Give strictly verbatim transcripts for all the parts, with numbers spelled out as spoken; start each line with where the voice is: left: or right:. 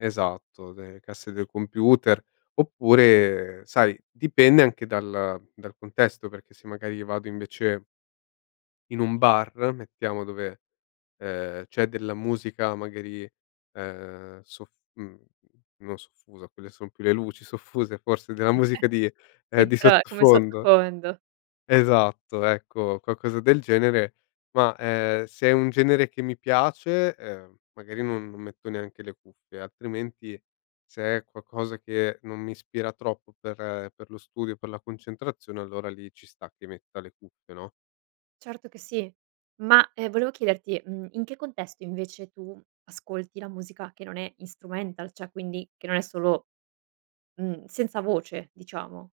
left: Esatto, de casse del computer oppure, sai dipende anche dal dal contesto, perché se magari vado invece in un bar, mettiamo dove, ehm, c'è della musica magari, ehm, sof mhmm, no soffusa, quelle son più le luci soffuse forse della musica di
right: [unintelligible]
left: ehm,
right: Sì,
left: di
right: però come
left: sottofondo.
right: sottofondo.
left: Esatto, ecco, qualcosa del genere, ma, ehm, se è un genere che mi piace, ehm, magari non non metto neanche le cuffie, altrimenti se è qualcosa che non mi ispira troppo per per lo studio, per la concentrazione, allora lì ci sta che metta le cuffie, no?
right: Certo che sì. Ma, ehm, volevo chiederti, mhmm, in che contesto invece tu ascolti la musica che non è instrumental, ceh quindi che non è solo mhmm, senza voce diciamo?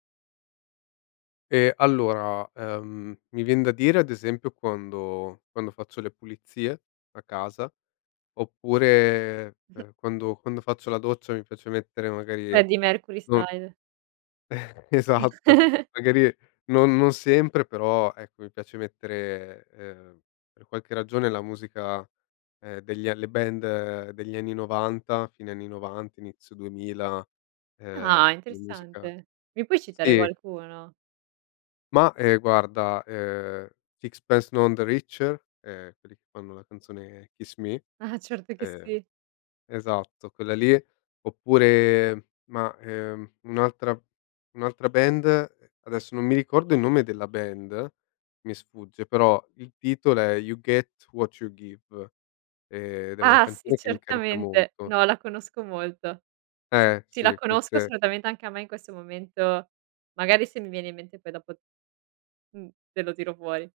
left: Ehm, allora, ehm, mi vien da dire ad esempio quando quando faccio le pulizie, a casa, oppure, ehm, quando quando faccio la doccia mi piace mettere magari,
right: Freddie Mercury
left: non
right: style.
left: Eh, esatto. Magari non non sempre però, ecco, mi piace mettere, ehm, per qualche ragione la musica, ehm, degli a le band degli anni novanta, fine anni novanta, inizio duemila,
right: Ah,
left: ehm, la musica
right: interessante. Mi puoi citare
left: sì.
right: qualcuno?
left: Mah, ehm, guarda, ehm, Sixpence None The Richer, ehm, quelli che fanno la canzone "Kiss Me".
right: Ah, certo che
left: Ehm,
right: sì.
left: esatto quella lì, oppure mah, ehm, un'altra un'altra band, ehm, adesso non mi ricordo il nome della band, mi sfugge, però il titolo è "You Get What You Give", ed è una
right: Ah sì,
left: canzone che mi carica
right: certamente.
left: molto.
right: No, la conosco molto. S
left: Eh,
right: sì, la
left: sì,
right: conosco,
left: queste
right: assolutamente, anche a me in questo momento magari se mi viene in mente poi dopo mh, te lo tiro fuori.